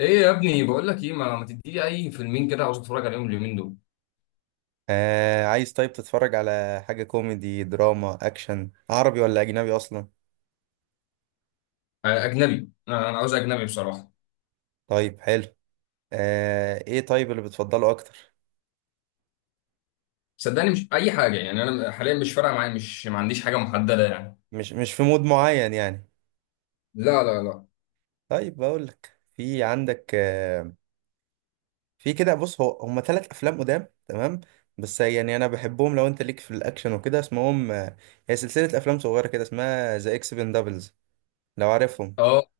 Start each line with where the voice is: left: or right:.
left: ايه يا ابني، بقول لك ايه، ما تديلي اي فيلمين كده، عاوز اتفرج عليهم اليومين دول.
right: آه، عايز؟ طيب، تتفرج على حاجة كوميدي، دراما، أكشن، عربي ولا أجنبي أصلا؟
left: اجنبي، أنا عاوز اجنبي بصراحه.
right: طيب، حلو. آه، إيه طيب اللي بتفضله أكتر؟
left: صدقني مش اي حاجه يعني، انا حاليا مش فارقه معايا، مش ما عنديش حاجه محدده يعني.
right: مش في مود معين يعني؟
left: لا، لا، لا.
right: طيب، بقولك في عندك، في كده، بص، هو هما تلات أفلام قدام، تمام؟ بس يعني أنا بحبهم، لو أنت ليك في الأكشن وكده، اسمهم هي سلسلة أفلام صغيرة كده، اسمها ذا إكس بندبلز، لو عارفهم.
left: اه،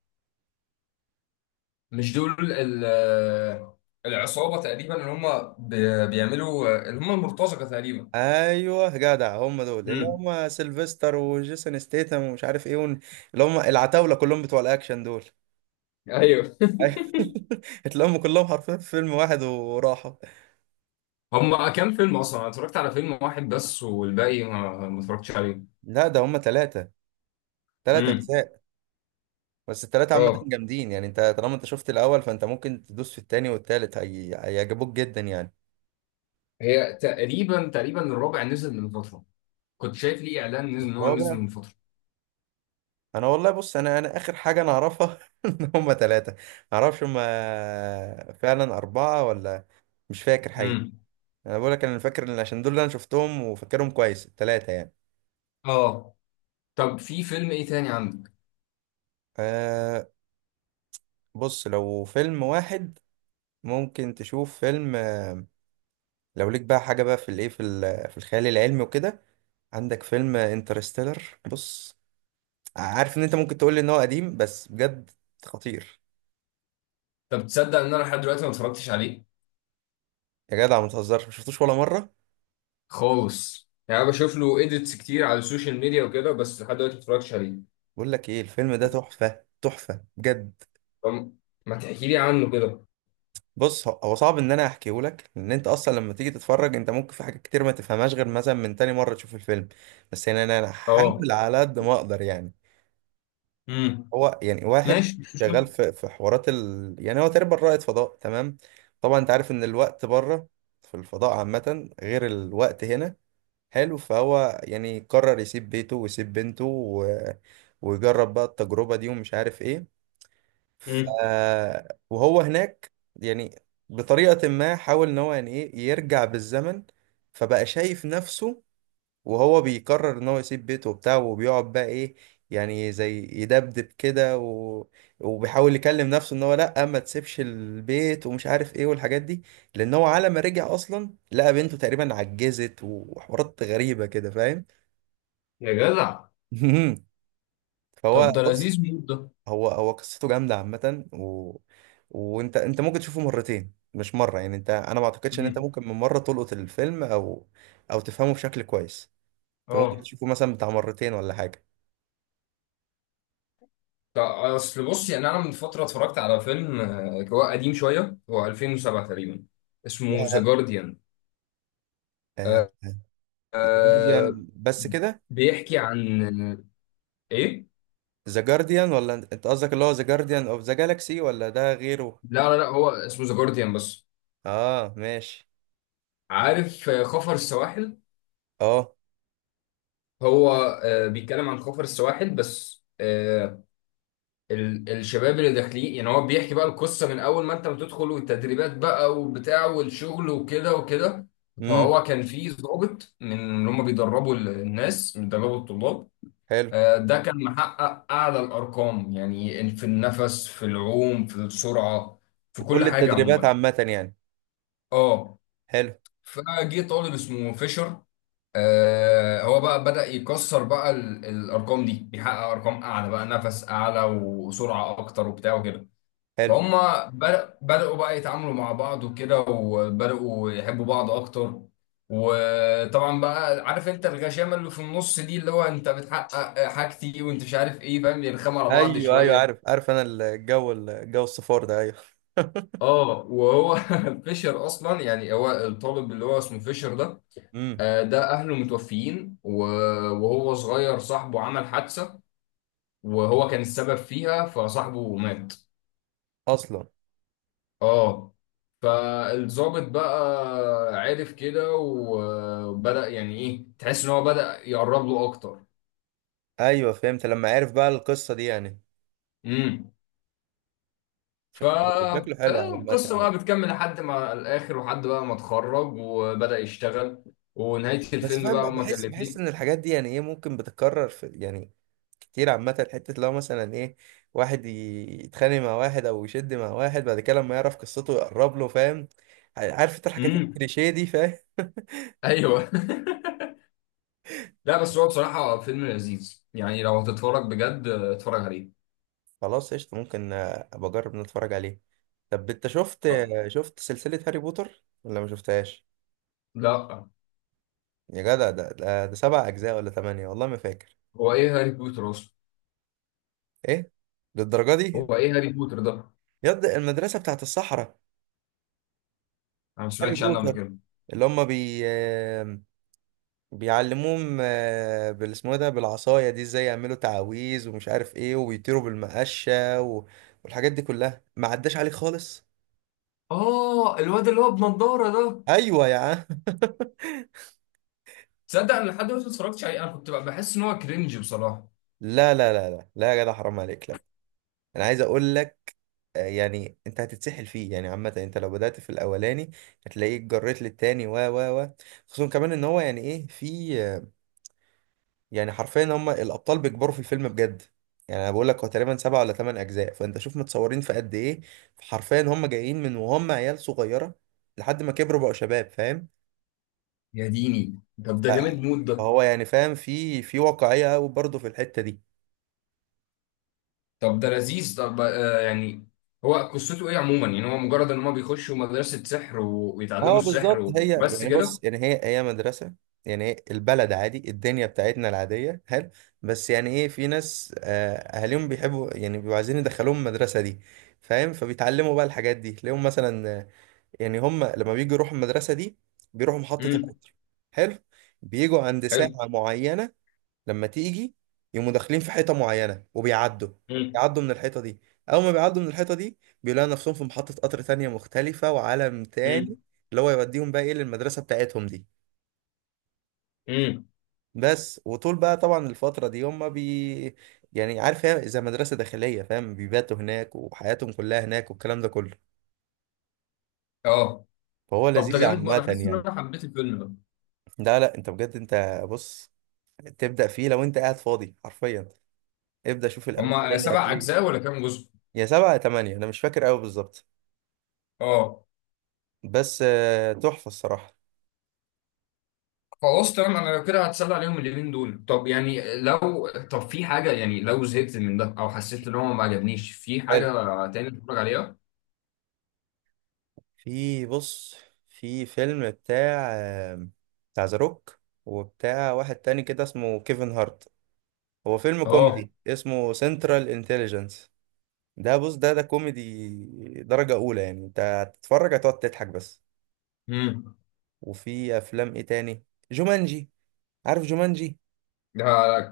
left: مش دول العصابه تقريبا، اللي هم بيعملوا، اللي هم المرتزقه تقريبا.
right: ايوه جدع، هم دول، اللي
left: امم.
right: هم سيلفستر وجيسون ستيتم ومش عارف ايه اللي هم العتاوله كلهم بتوع الاكشن دول.
left: ايولا.
right: أيوة. اتلموا كلهم حرفيا في فيلم واحد وراحوا.
left: هم كام فيلم اصلا؟ انا اتفرجت على فيلم واحد بس، والباقي ما اتفرجتش عليه.
right: لا، ده هم ثلاثه، ثلاث
left: امم.
right: اجزاء. بس الثلاثه عامه
left: اه.
right: جامدين يعني، انت طالما انت شفت الاول فانت ممكن تدوس في الثاني والثالث، هيعجبوك جدا يعني.
left: هي تقريبا الرابع نزل من فتره، كنت شايف ليه اعلان نزل ان هو نزل
right: الرابع؟
left: من فتره.
right: انا والله، بص، انا اخر حاجه انا اعرفها ان هم ثلاثه. ما اعرفش هم فعلا اربعه ولا، مش فاكر حقيقي.
left: امم.
right: انا بقول لك، انا فاكر عشان دول اللي انا شفتهم وفاكرهم كويس التلاتة يعني.
left: اه. طب في فيلم ايه تاني عندك؟
right: أه، بص، لو فيلم واحد، ممكن تشوف فيلم لو ليك بقى حاجة بقى في الايه في ال- في الخيال العلمي وكده، عندك فيلم انترستيلر. بص، عارف ان انت ممكن تقول لي ان هو قديم، بس بجد خطير.
left: طب تصدق ان انا لحد دلوقتي ما اتفرجتش عليه؟
right: يا جدع، ما تهزرش، ما شفتوش ولا مرة؟
left: خالص يعني، انا بشوف له ايديتس كتير على السوشيال ميديا وكده، بس لحد دلوقتي ما اتفرجتش عليه.
right: بقول لك ايه، الفيلم ده تحفة، تحفة بجد.
left: طب ما تحكي لي عنه كده.
right: بص، هو صعب ان انا احكيه لك، لان انت اصلا لما تيجي تتفرج انت ممكن في حاجات كتير ما تفهمهاش، غير مثلا من تاني مره تشوف الفيلم. بس يعني انا هحاول
left: اه.
right: على قد ما اقدر يعني.
left: امم.
right: هو يعني واحد
left: ماشي، مش
right: شغال
left: مشكله.
right: في حوارات يعني هو تقريبا رائد فضاء، تمام. طبعا انت عارف ان الوقت بره، في الفضاء عامه غير الوقت هنا، حلو. فهو يعني قرر يسيب بيته ويسيب بنته ويجرب بقى التجربه دي ومش عارف ايه. ف...
left: امم.
right: وهو هناك يعني بطريقة ما حاول ان هو يعني ايه يرجع بالزمن، فبقى شايف نفسه وهو بيقرر ان هو يسيب بيته وبتاعه وبيقعد بقى ايه، يعني زي يدبدب كده وبيحاول يكلم نفسه ان هو لا ما تسيبش البيت ومش عارف ايه والحاجات دي، لان هو على ما رجع اصلا لقى بنته تقريبا عجزت، وحوارات غريبة كده، فاهم.
left: يا جدع.
right: فهو
left: طب ده
right: بص،
left: لذيذ موت ده.
right: هو قصته جامده عامه وانت انت ممكن تشوفه مرتين مش مره يعني، انت انا ما اعتقدش ان انت
left: امم.
right: ممكن من مره تلقط الفيلم او تفهمه بشكل كويس. انت ممكن
left: اه.
right: تشوفه مثلا بتاع مرتين ولا حاجه.
left: طب اصل بص يعني، انا من فتره اتفرجت على فيلم، هو قديم شويه، هو 2007 تقريبا، اسمه ذا
right: ياه،
left: جارديان.
right: ذا
left: آه،
right: جارديان بس كده؟
left: بيحكي عن ايه.
right: ذا جارديان ولا انت قصدك اللي هو ذا جارديان اوف ذا جالاكسي ولا ده غيره؟
left: لا، لا، لا، هو اسمه ذا جارديان بس.
right: اه، ماشي.
left: عارف، خفر السواحل.
right: اه.
left: هو بيتكلم عن خفر السواحل بس. الشباب اللي داخلين يعني، هو بيحكي بقى القصة من اول ما انت بتدخل، والتدريبات بقى وبتاع، والشغل وكده وكده.
right: امم.
left: فهو كان في ضابط من اللي هم بيدربوا الناس، بيدربوا الطلاب.
right: حلو.
left: ده كان محقق أعلى الأرقام، يعني في النفس، في العوم، في السرعة، في كل
right: كل
left: حاجة
right: التدريبات
left: عموما.
right: عامه يعني.
left: اه.
right: حلو.
left: فجه طالب اسمه فيشر. هو بقى بدأ يكسر بقى الارقام دي، بيحقق ارقام اعلى بقى، نفس اعلى وسرعه اكتر وبتاع وكده.
right: حلو.
left: فهم بدأوا بقى يتعاملوا مع بعض وكده، وبدأوا يحبوا بعض اكتر. وطبعا بقى، عارف انت الغشامه اللي في النص دي، اللي هو انت بتحقق حاجتي وانت مش عارف ايه، فاهم، يرخموا على بعض
right: ايوه، ايوه،
left: شويه.
right: عارف، عارف، انا الجو الصفار ده، ايوه.
left: اه، وهو فيشر اصلا يعني، هو الطالب اللي هو اسمه فيشر ده.
right: امم.
left: ده اهله متوفيين وهو صغير صاحبه عمل حادثة، وهو كان السبب فيها، فصاحبه مات.
right: اصلا؟
left: اه. فالضابط بقى عرف كده، وبدأ يعني ايه، تحس ان هو بدأ يقرب له اكتر.
right: ايوه، فهمت لما عرف بقى القصه دي يعني.
left: امم.
right: شكله. شكله حلو على عامه
left: فالقصة
right: يعني.
left: بقى بتكمل لحد ما الاخر، وحد بقى ما اتخرج وبدأ يشتغل، ونهاية
right: بس
left: الفيلم
right: فاهم
left: بقى
right: بقى،
left: هما كان
right: بحس
left: الاتنين.
right: ان الحاجات دي يعني ايه ممكن بتتكرر في يعني كتير عامه، حته لو مثلا ايه واحد يتخانق مع واحد او يشد مع واحد، بعد كده لما يعرف قصته يقرب له، فاهم. عارف انت الحاجات
left: امم.
right: الكليشيه دي، فاهم.
left: ايوه. لا، بس هو بصراحة فيلم لذيذ يعني، لو هتتفرج بجد اتفرج عليه.
right: خلاص قشطه، ممكن ابقى اجرب نتفرج عليه. طب انت شفت شفت سلسله هاري بوتر ولا ما شفتهاش؟
left: لا،
right: يا جدع، ده سبع اجزاء ولا ثمانيه، والله ما فاكر.
left: هو ايه هاري بوتر اصلا؟
right: ايه، للدرجه دي؟
left: هو ايه هاري بوتر ده؟
right: يد المدرسة بتاعت الصحراء.
left: انا ما
right: هاري
left: سمعتش عنه قبل
right: بوتر،
left: كده.
right: اللي هم بيعلموهم بال اسمه إيه ده بالعصاية دي ازاي يعملوا تعاويذ ومش عارف ايه، وبيطيروا بالمقشة والحاجات دي كلها، ما عداش عليك خالص.
left: اه، الواد اللي هو بنضارة ده.
right: ايوه يا عم.
left: تصدق انا لحد دلوقتي ما اتفرجتش عليه، انا كنت بقى بحس ان هو كرنج بصراحة.
right: لا لا لا لا لا، يا جدع، حرام عليك، لا. انا عايز اقول لك يعني انت هتتسحل فيه يعني، عامة انت لو بدأت في الاولاني هتلاقيك جريت للتاني و خصوصا كمان ان هو يعني ايه في، يعني حرفيا هم الابطال بيكبروا في الفيلم بجد. يعني انا بقول لك، هو تقريبا سبعة ولا ثمان اجزاء، فانت شوف متصورين في قد ايه. حرفيا هم جايين من وهم عيال صغيره لحد ما كبروا بقوا شباب، فاهم.
left: يا ديني. طب
right: ف-
left: ده جامد موت ده.
right: فهو يعني فاهم، في واقعيه قوي برضه في الحته دي.
left: طب ده لذيذ، طب يعني، هو قصته ايه عموما يعني، هو مجرد ان هم بيخشوا مدرسة سحر ويتعلموا
right: اه،
left: السحر
right: بالظبط، هي
left: وبس
right: يعني
left: كده؟
right: بص يعني هي مدرسه. يعني هي البلد عادي، الدنيا بتاعتنا العاديه، حلو. بس يعني ايه، في ناس اهاليهم بيحبوا، يعني بيبقوا عايزين يدخلوهم المدرسه دي، فاهم. فبيتعلموا بقى الحاجات دي، تلاقيهم مثلا يعني، هم لما بيجوا يروحوا المدرسة دي بيروحوا محطة
left: امم.
right: القطر. حلو. بيجوا عند ساعة
left: حلو.
right: معينة، لما تيجي يقوموا داخلين في حيطة معينة وبيعدوا،
left: امم.
right: بيعدوا من الحيطة دي. أول ما بيعدوا من الحيطة دي بيلاقوا نفسهم في محطة قطر تانية مختلفة، وعالم تاني،
left: امم.
right: اللي هو يوديهم بقى إيه للمدرسة بتاعتهم دي.
left: امم.
right: بس، وطول بقى طبعا الفترة دي هم، يعني عارف، هي زي مدرسة داخلية فاهم، بيباتوا هناك وحياتهم كلها هناك والكلام ده كله،
left: اه.
right: فهو
left: طب ده
right: لذيذ
left: جامد،
right: عامة
left: انا حاسس ان
right: يعني.
left: انا حبيت الفيلم ده.
right: لا لا، انت بجد، انت بص، تبدأ فيه لو انت قاعد فاضي حرفيا، ابدأ شوف
left: هما
right: الاولاني.
left: سبع
right: هتيجي.
left: اجزاء ولا كام جزء؟
right: يا سبعة يا تمانية، انا مش فاكر قوي بالظبط،
left: اه.
right: بس تحفة الصراحة.
left: خلاص تمام، انا لو كده هتسلى عليهم اليومين دول. طب يعني لو، طب في حاجه يعني، لو زهقت من ده او حسيت ان هو ما عجبنيش، في
right: حلو،
left: حاجه تاني اتفرج عليها؟
right: في بص، في فيلم بتاع بتاع ذا روك وبتاع واحد تاني كده اسمه كيفن هارت، هو فيلم
left: اه.
right: كوميدي اسمه سنترال انتليجنس. ده بص، ده كوميدي درجة أولى يعني، انت هتتفرج هتقعد تضحك بس.
left: امم.
right: وفي أفلام ايه تاني، جومانجي، عارف جومانجي؟
left: ده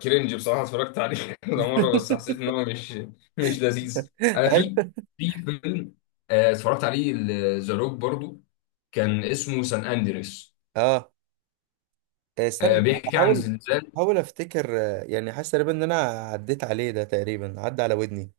left: كرنج بصراحه، اتفرجت عليه كذا مره، بس حسيت ان هو مش لذيذ. انا
right: أيوة.
left: في فيلم، اتفرجت عليه، ذا روك برضو، كان اسمه سان اندريس.
right: اه، استنى، أنا
left: بيحكي عن
right: بحاول،
left: زلزال.
right: افتكر يعني حاسس تقريبا ان انا عديت عليه ده، تقريبا عدى على ودني.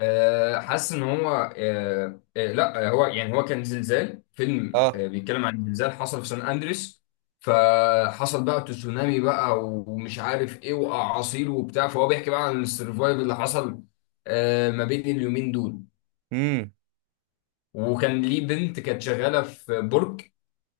left: حاسس ان هو، لا، هو يعني، هو كان زلزال، فيلم
right: اه.
left: بيتكلم عن زلزال حصل في سان اندريس. فحصل بقى تسونامي بقى، ومش عارف ايه، واعاصير وبتاع، فهو بيحكي بقى عن السرفايف اللي حصل ما بين اليومين دول.
right: امم.
left: وكان ليه بنت كانت شغاله في برج،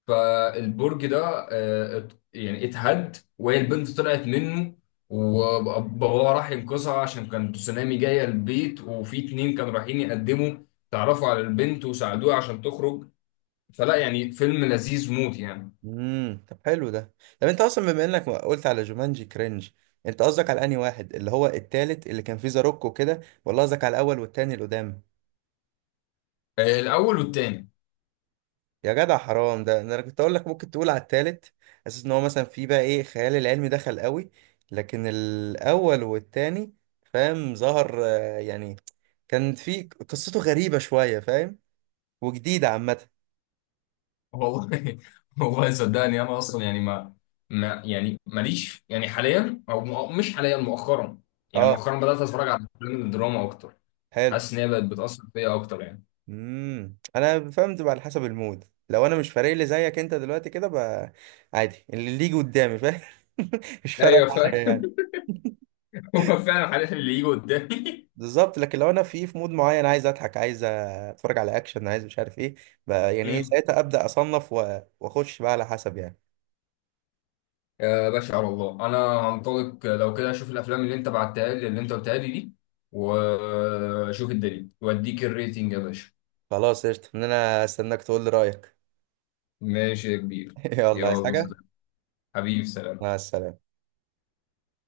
left: فالبرج ده يعني اتهد، وهي البنت طلعت منه، وباباها راح ينقذها عشان كان تسونامي جاية البيت، وفي اتنين كانوا رايحين يقدموا، تعرفوا على البنت وساعدوها عشان تخرج. فلا يعني، فيلم لذيذ موت يعني.
right: امم. طب حلو ده. طب انت اصلا بما انك قلت على جومانجي كرنج، انت قصدك على انهي واحد؟ اللي هو التالت اللي كان فيه زاروك وكده ولا قصدك على الاول والتاني اللي قدام؟
left: الأول والتاني.
right: يا جدع حرام، ده انا كنت اقول لك ممكن تقول على التالت، اساس ان هو مثلا فيه بقى ايه خيال العلمي دخل قوي، لكن الاول والتاني، فاهم ظهر يعني، كان في قصته غريبة شوية فاهم، وجديدة عامة.
left: والله، والله صدقني، أنا أصلا يعني ما يعني، ماليش يعني حاليا، أو مش حاليا، مؤخرا، يعني
right: اه،
left: مؤخرا بدأت أتفرج على الأفلام الدراما أكتر.
right: حلو،
left: حاسس إن هي بقت بتأثر فيا أكتر يعني.
right: امم، انا فهمت، بقى على حسب المود لو انا مش فارق لي زيك انت دلوقتي كده بقى، عادي اللي يجي قدامي فاهم. مش فارقة
left: ايوه.
right: معايا يعني.
left: هو فعلا هنحل اللي يجي قدامي.
right: بالظبط، لكن لو انا في مود معين عايز اضحك، عايز اتفرج على اكشن، عايز مش عارف ايه، بقى يعني ايه
left: امم.
right: ساعتها ابدا اصنف واخش بقى على حسب يعني.
left: يا باشا، على الله انا هنطلق لو كده، اشوف الافلام اللي انت بعتها لي، اللي انت قلتها لي دي، واشوف الدليل واديك الريتنج يا باشا.
right: خلاص قشطة، ان انا استناك تقول لي رايك.
left: ماشي يا كبير.
right: يلا، عايز
left: يلا،
right: حاجة؟
left: سلام. حبيبي، سلام.
right: مع السلامة.